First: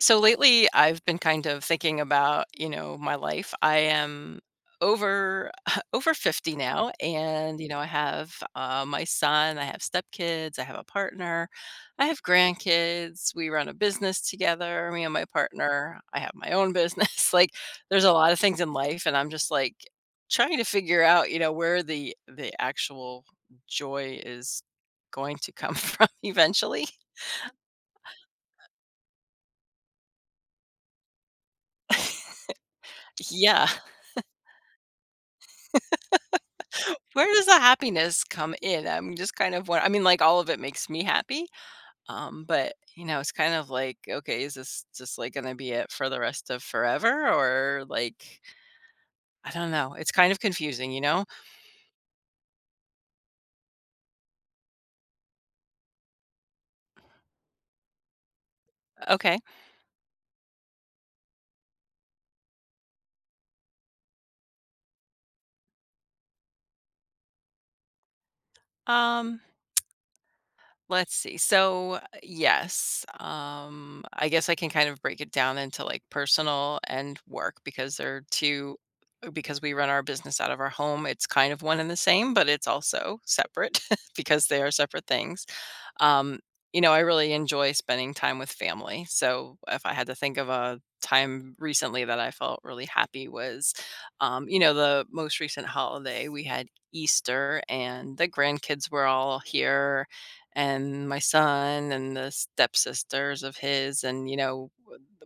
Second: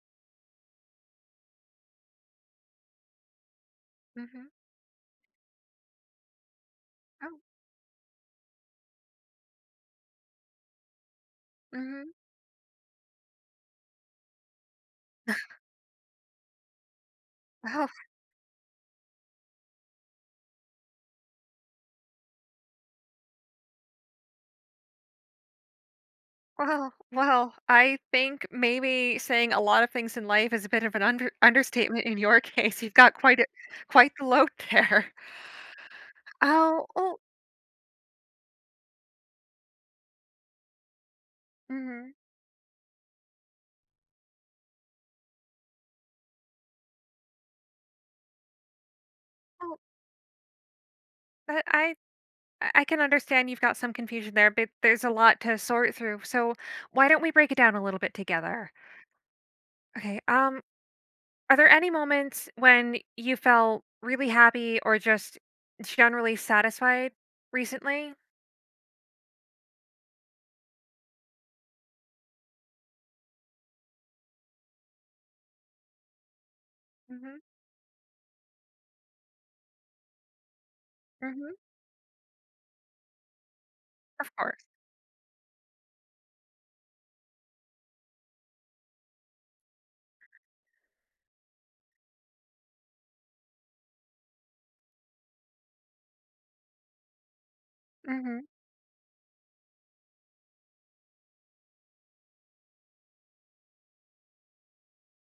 So lately, I've been kind of thinking about, you know, my life. I am Mhm. over over 50 now, Oh, and you know, I have my son, I have stepkids, I have a partner, I mhm. have grandkids, we run a business together, me and my partner, I have my own business, like there's a lot of things in life, and I'm just like trying to figure out, you know, where the actual joy is going to come from well, eventually. mm-hmm. well. wow. I think maybe saying a lot of things in life is a bit of an understatement in your case. You've got Yeah. quite the load there. Oh, oh, Where does the happiness come in? I'm just kind of one. I mean, like, all of it makes me happy. mhm. But you know, it's kind of like, okay, is this just like gonna be it for the rest of forever? Or like, I don't Oh, know. It's kind of confusing, you know? but I can understand you've got some confusion there, but there's a lot to sort through. So why don't we break it down a little bit together? Okay. Okay. Are there any moments when you felt really happy or just generally satisfied recently? Um, let's see. So yes, I guess I can kind of break it down into like personal and Mm-hmm. work, because they're two, because we run our business out of our home, it's kind Mm-hmm. of one and the same, but it's also separate Of because they course. are separate things. Um, you know, I really enjoy spending time with family. So if I had to think of a time recently that I felt really happy was, you know, the most recent holiday we had Easter, and the Mhm. grandkids were all here, and my son and the stepsisters of his, and you know,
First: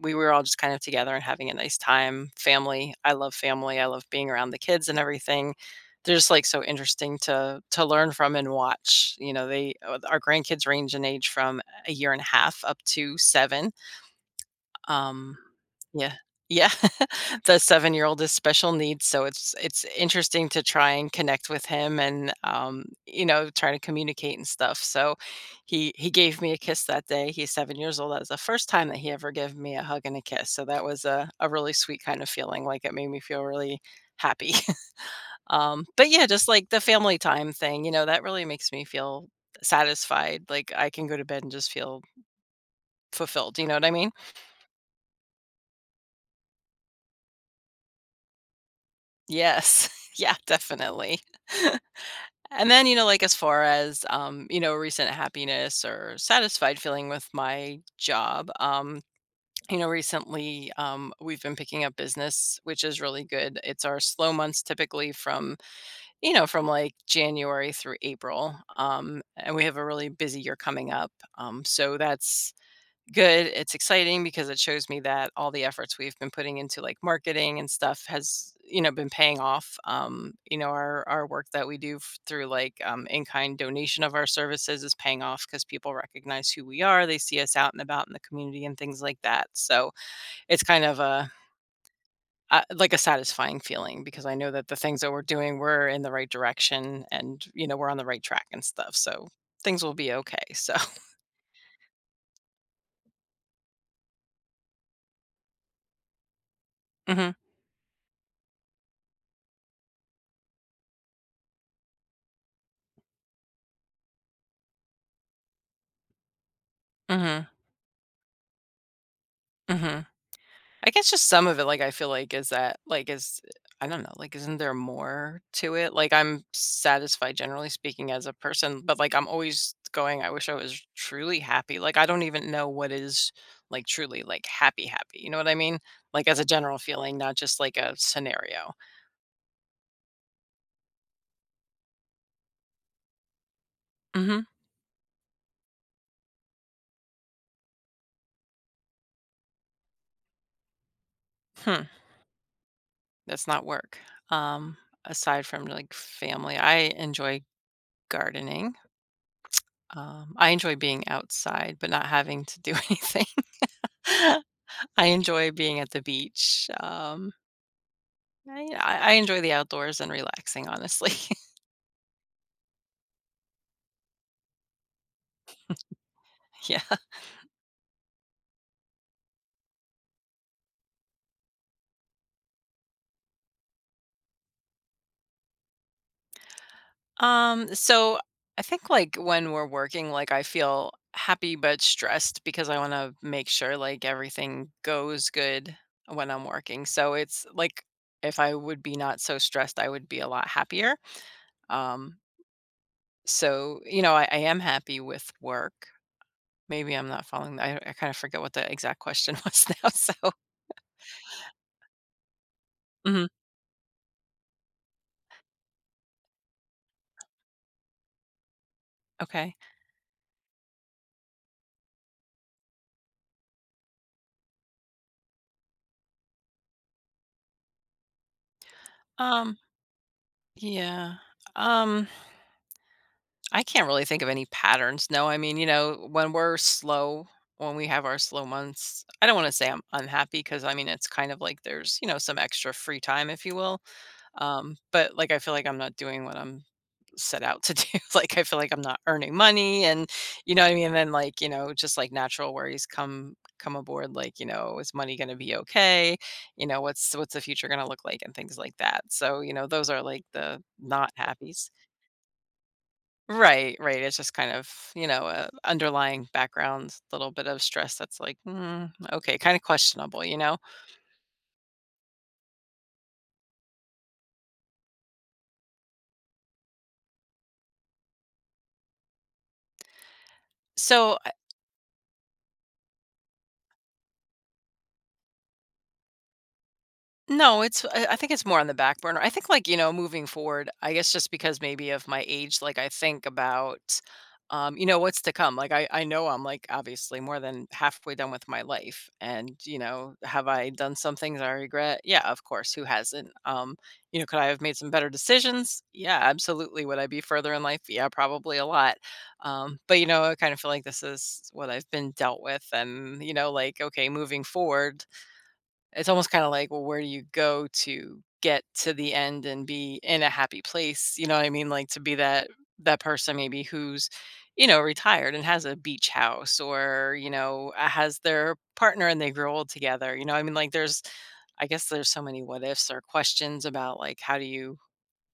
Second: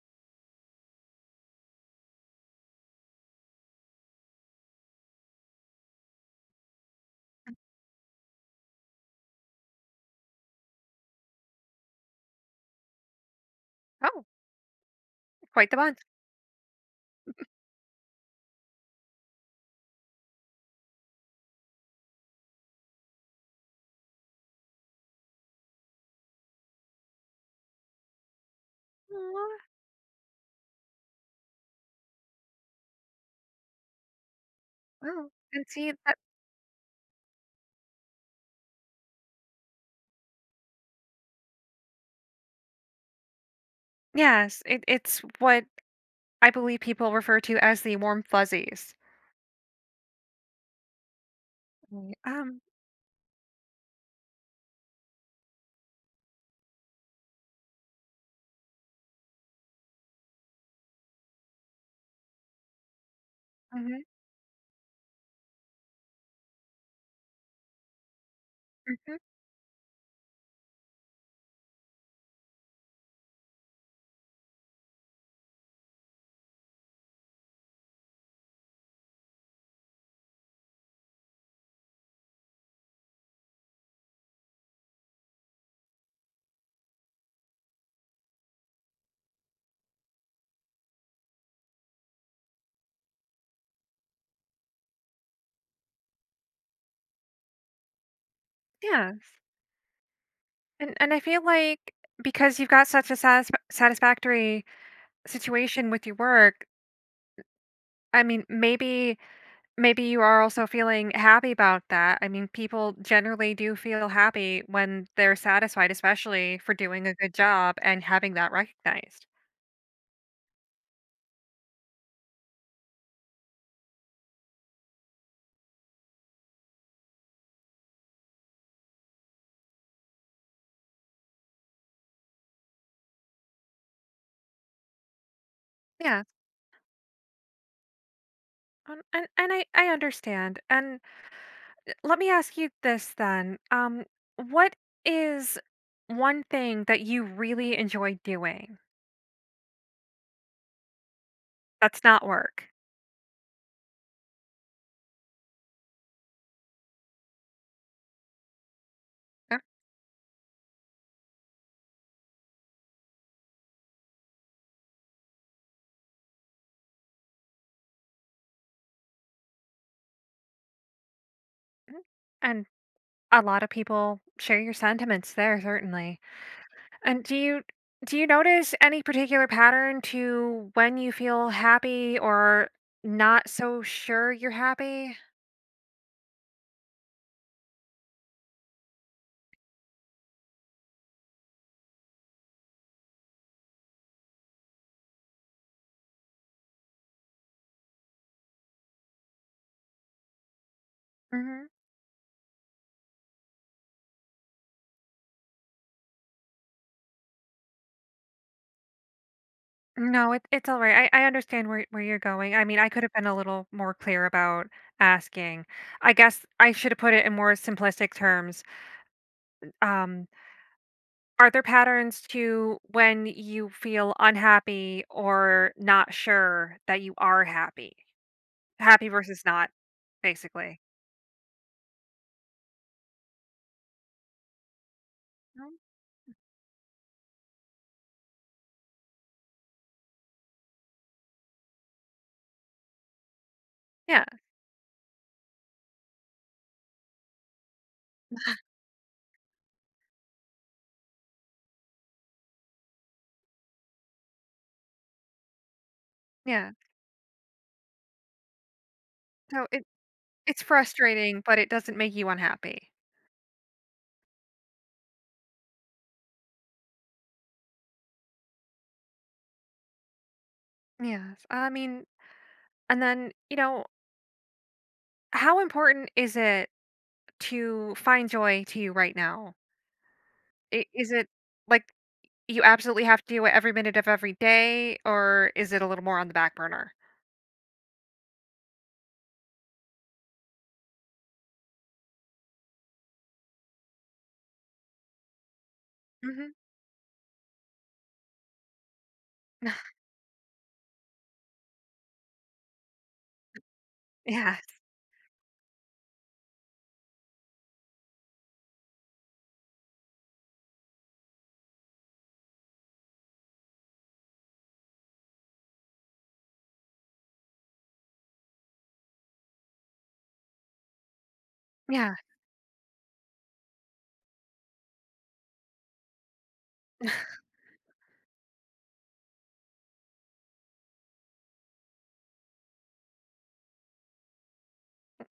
we were all just kind of together and having a nice time. Family. I love being around the kids and everything. They're just like so interesting to learn from and watch. You know, they, our grandkids range in age from a year and a half up to seven. Oh, um, quite the bunch. yeah. Yeah. The seven-year-old is special needs, so it's interesting to try and connect with him, and you know, try to communicate and stuff. So he gave me a kiss that day. He's 7 years old. That was the first time that he ever Aw. gave me a hug and a kiss. So that was a really sweet kind of feeling, like, it made me feel really happy. Oh, and see But that yeah, just like the family time thing, you know, that really makes me feel satisfied, like I can go to bed and just feel fulfilled, you know what I mean? yes, it it's what I believe people refer to as the warm fuzzies. Yes. Yeah, definitely. Right. And then, you know, like, as far as, you know, recent happiness or satisfied feeling with my job, you know, recently, we've been picking up business, which is really good. It's our mhm, slow months typically from, you know, from like January through April. mhm, And we have a really busy year coming up. So that's good. It's exciting because it shows me that all the efforts we've been putting into like marketing and stuff has, you know, been paying off. You know, our work that we do through like in kind donation of our services is paying off because people recognize who we are. They see us out and about in the community and things like that. So it's kind of a, like a satisfying feeling, because I know that the things that we're doing, we're in the right direction, and you know, we're on the right track and stuff. yes, So things will be okay. So. and I feel like because you've got such a satisfactory situation with your work. Hmm. I mean, maybe you are also feeling happy about that. I mean, people generally do feel happy when they're satisfied, especially for doing a good Hmm. job and having that recognized. Hmm. I guess just some of it, like, I feel like is that, like, is, I don't know, like, isn't there more to it? Like, I'm satisfied, generally speaking, as a person, but, like, I'm always going, I wish I was truly happy. Like, I don't even know what is, like, truly, like, happy, happy. You know what I mean? Yeah. Like, as a general feeling, not just like a scenario. And and I understand. And let me ask you this then. Hmm. What is one thing that you really enjoy doing Hmm. that's not work? That's not work. Um, Aside from like family, I enjoy gardening. Uh, I enjoy being outside, but not having to do anything. I enjoy being at the beach. I enjoy the outdoors and relaxing, honestly. mm, and a lot of people share your sentiments there, certainly. Yeah. And do you notice any particular pattern to when you feel happy or not so sure you're happy? So I think like when we're working, like I feel happy but stressed because I want to make sure like everything goes good when I'm working. So it's like if I would be not so stressed, I would be a lot happier. Hmm. Um, so you know, I am happy with work. Maybe I'm not following. I kind of forget what the exact question was now. So No, it, it's all right. I understand where you're going. I mean, I could have mhm, been a little more clear about asking. I guess I should have put it in more simplistic terms. okay. Um, Are there patterns to when you feel unhappy or not sure that you are happy? Happy versus Um, not, basically. Yeah. Um, I can't really think of any patterns. No, I mean, you Mhm. know, when we're slow, when we have our slow months, I don't want to say I'm unhappy because I mean, it's kind of like there's, you know, some extra free time, if you will. Yeah, But like, I feel like I'm not doing what I'm set out to do. Like, I feel like I'm not earning money and, you know what I mean? And then like, you know, just like natural worries come aboard, like, you know, is money going to be okay, you yeah. know, what's the future going to look like and things like that, so you So know, those are like the it's not frustrating, but happies. it doesn't make you unhappy. Right, right, it's just kind of, you know, a underlying background, little bit of stress that's like, "Mm, okay," kinda questionable, you know? Yes. I mean, and then, you know, how important is it to find joy to you right now? Is So it like you absolutely have to do it every minute of every day, or is it a little more on the back burner? no, it's, I think it's more on the back burner. I think like, you know, moving forward, I guess just because maybe of my age, like I think about, you know, what's to come. Like I know I'm Hmm. like obviously more than halfway done with my life. And, you know, have I done some things I regret? Yeah, of course. Who hasn't? You know, could I Yeah. have made some better decisions? Yeah, absolutely. Would I be further in life? Yeah, probably a lot. But you know, I kind of feel like this is what I've been dealt with, and, you know, like okay, moving forward, it's almost kinda like, well, where do you go to get to the end and be in a happy place, you know what I mean? Like, to be Yeah. that person, maybe, who's, you know, retired and has a beach house, or, you know, has their partner and they grow old together, you know, I mean, like, there's, I guess there's so many what ifs or questions about, like, how do you,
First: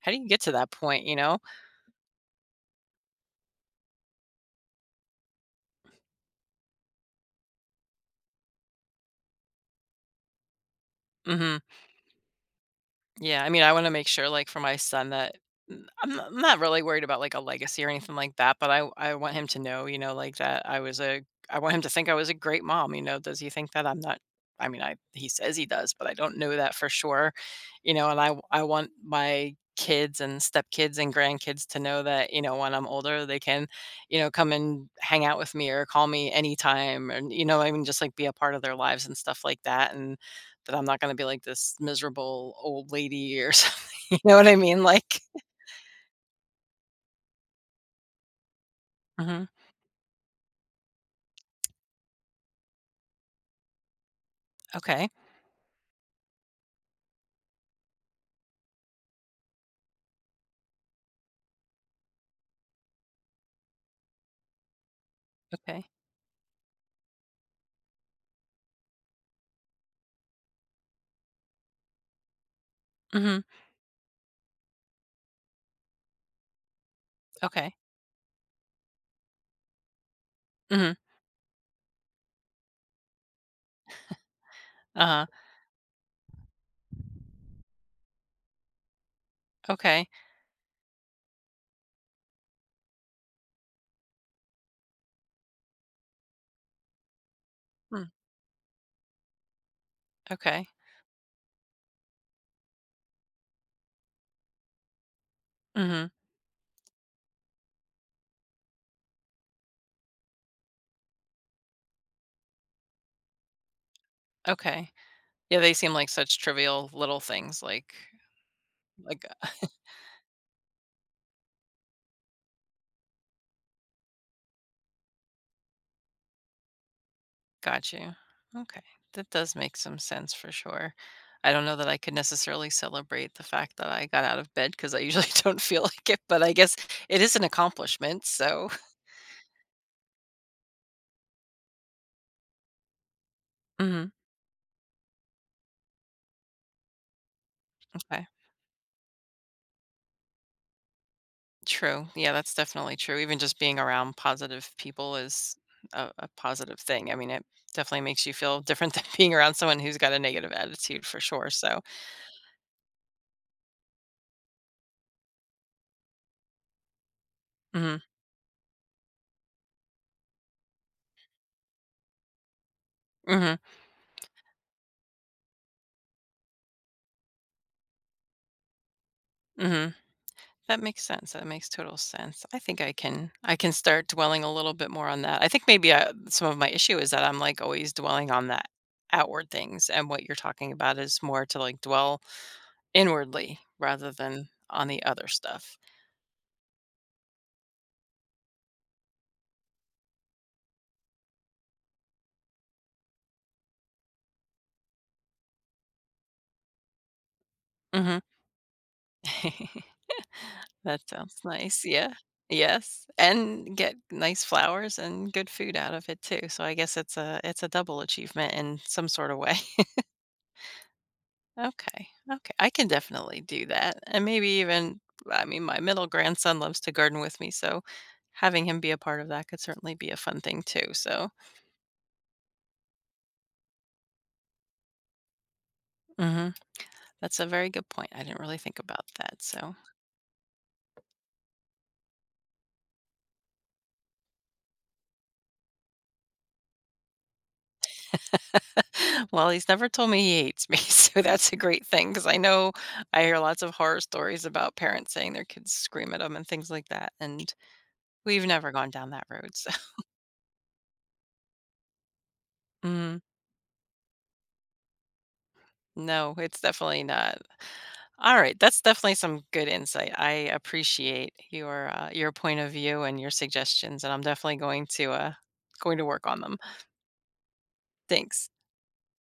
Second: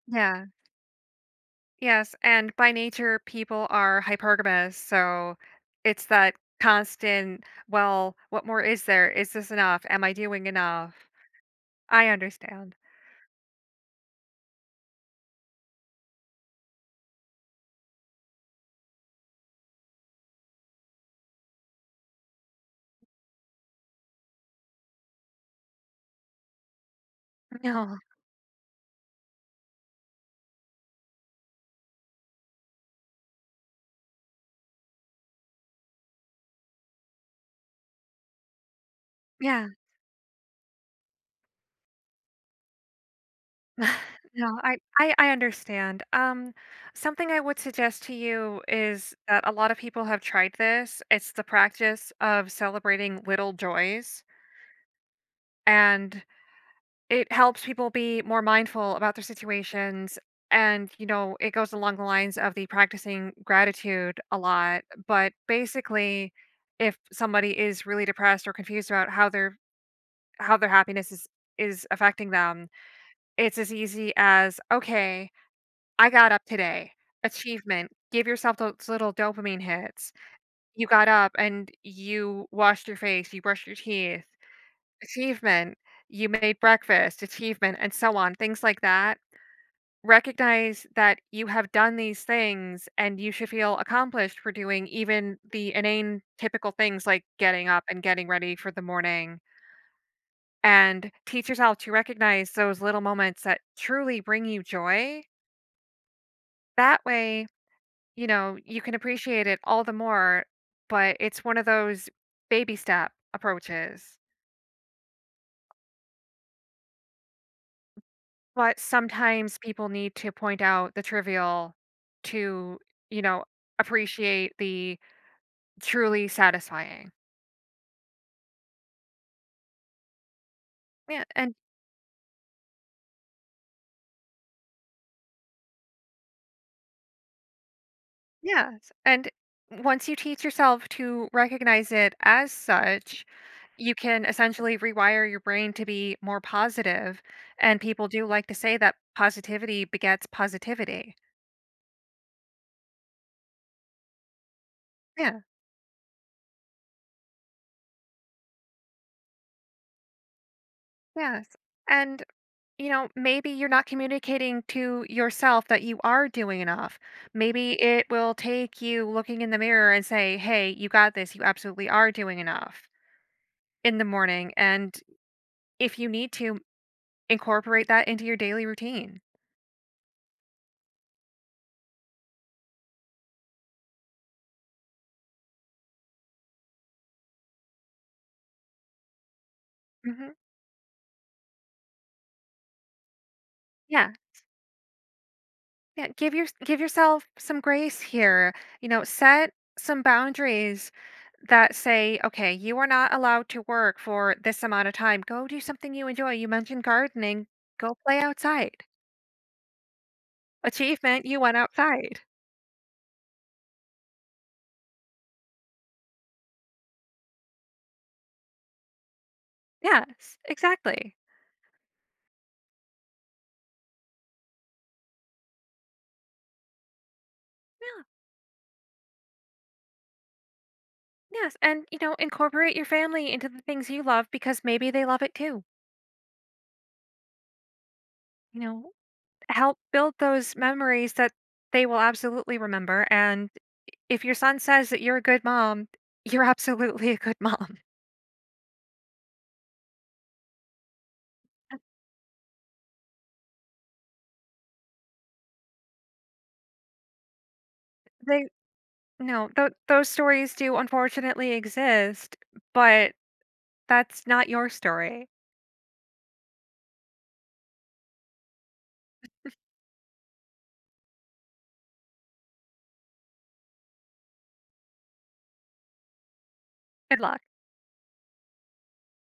how do you get Yeah. to that point, you know? Yes, and by nature, people are hypergamous, so it's that constant, well, what more is there? Is this enough? Am I doing enough? Mhm. I understand. Yeah, I mean, I wanna make sure, like, for my son that, n I'm not, I'm not really worried about, like, a legacy or anything like that, but I want him to know, you know, like, that I was a, I want him to think I was a great mom, you know, does he think that I'm not? I mean, I, he says he does, but I don't know that for sure, you No. know, and I want my kids and stepkids and grandkids to know that, you know, when I'm older, they can, you know, come and hang out with me or call me anytime, and, you know, I mean, just, like, be a part of their lives and stuff like Yeah. that, and that I'm not gonna be like this miserable old lady or something, you know what I No, mean? Like, I understand. Something I would suggest to you is mhm. that a lot of people have tried this. It's the practice of celebrating little joys, Okay, and it helps people be more mindful about their situations, and, you know, it goes along the lines of the practicing gratitude a lot, but, okay. basically, if somebody is really depressed or confused about how their happiness is affecting them, Mhm. it's as easy as, "Okay, I got up today." Okay. Achievement. Give yourself those little dopamine hits. You Mhm. got up and you washed your face, you brushed your teeth. Uh-huh. Achievement. You made breakfast. Achievement, and so on, things like that. Okay. Recognize that you have done these things and you should feel accomplished for doing even the inane, typical things like getting up and Mm, getting ready for the morning. okay. And teach yourself to recognize those little moments that truly bring you joy. Mhm. That way, you know, you can appreciate it all the more. But it's one of those baby step approaches. Okay. Yeah, they seem like such trivial little things, like But like sometimes people need to point out the trivial to, you know, appreciate the truly satisfying. got you. Okay. That does make some sense for sure. Yeah, I and don't know that I could necessarily celebrate the fact that I got out of bed because I usually don't feel like it, but I guess it is an accomplishment, so. yes, and once you teach yourself to recognize it as such, you Mhm. can essentially rewire your brain to be more positive. And people do Okay. like to say that positivity begets positivity. True. Yeah, that's definitely true. Even just being around positive people Yeah, is a positive thing. I mean, it definitely makes you feel different than being around someone who's got a negative attitude for sure. yes. So, And you know, maybe you're not communicating to yourself that you are doing enough. Maybe hmm, it will take you looking in the mirror and say, "Hey, you got this. You absolutely are doing enough." hmm, In the morning, and if you need to, incorporate that into your daily routine. hmm, that makes sense. That makes total sense. I think I can start dwelling a little bit more on that. I think maybe I, some of my issue is that I'm like always dwelling on that outward things, and what Mhm. you're talking about is more to like dwell inwardly rather Yeah, than on the other stuff. yeah, give yourself some grace here. You know, set some boundaries that say, okay, you are not allowed to work for this amount of time. Go do something you enjoy. You mentioned gardening. Go Hmm. play outside. That Achievement, sounds you went nice, yeah. outside. Yes, and get nice flowers and good food out of it too, so I guess it's a, it's a double achievement in some sort of way. Yes, exactly. Okay, okay, I can definitely do that, and maybe even, I mean, my middle grandson loves to garden with me, so Yeah, having him be a part of that could certainly be a fun thing too, so yes. And, you know, incorporate your family into the things you love because maybe they love it too. mhm, that's a very good point, I didn't really You think know, about that, so. help build those memories that they will absolutely remember. And if your son says that you're a good mom, you're absolutely a good mom. Well, he's never told me he hates me, so that's a great thing. Because I know, I hear lots of horror stories about parents saying their kids scream at them and things like that, and we've They never gone down that no, road, so. Those stories do unfortunately exist, but Mhm. that's not your story. No, it's definitely not. Alright, that's definitely some good insight. I appreciate your point of view and your suggestions, and I'm definitely going to, going to work on them. Good luck. Thanks.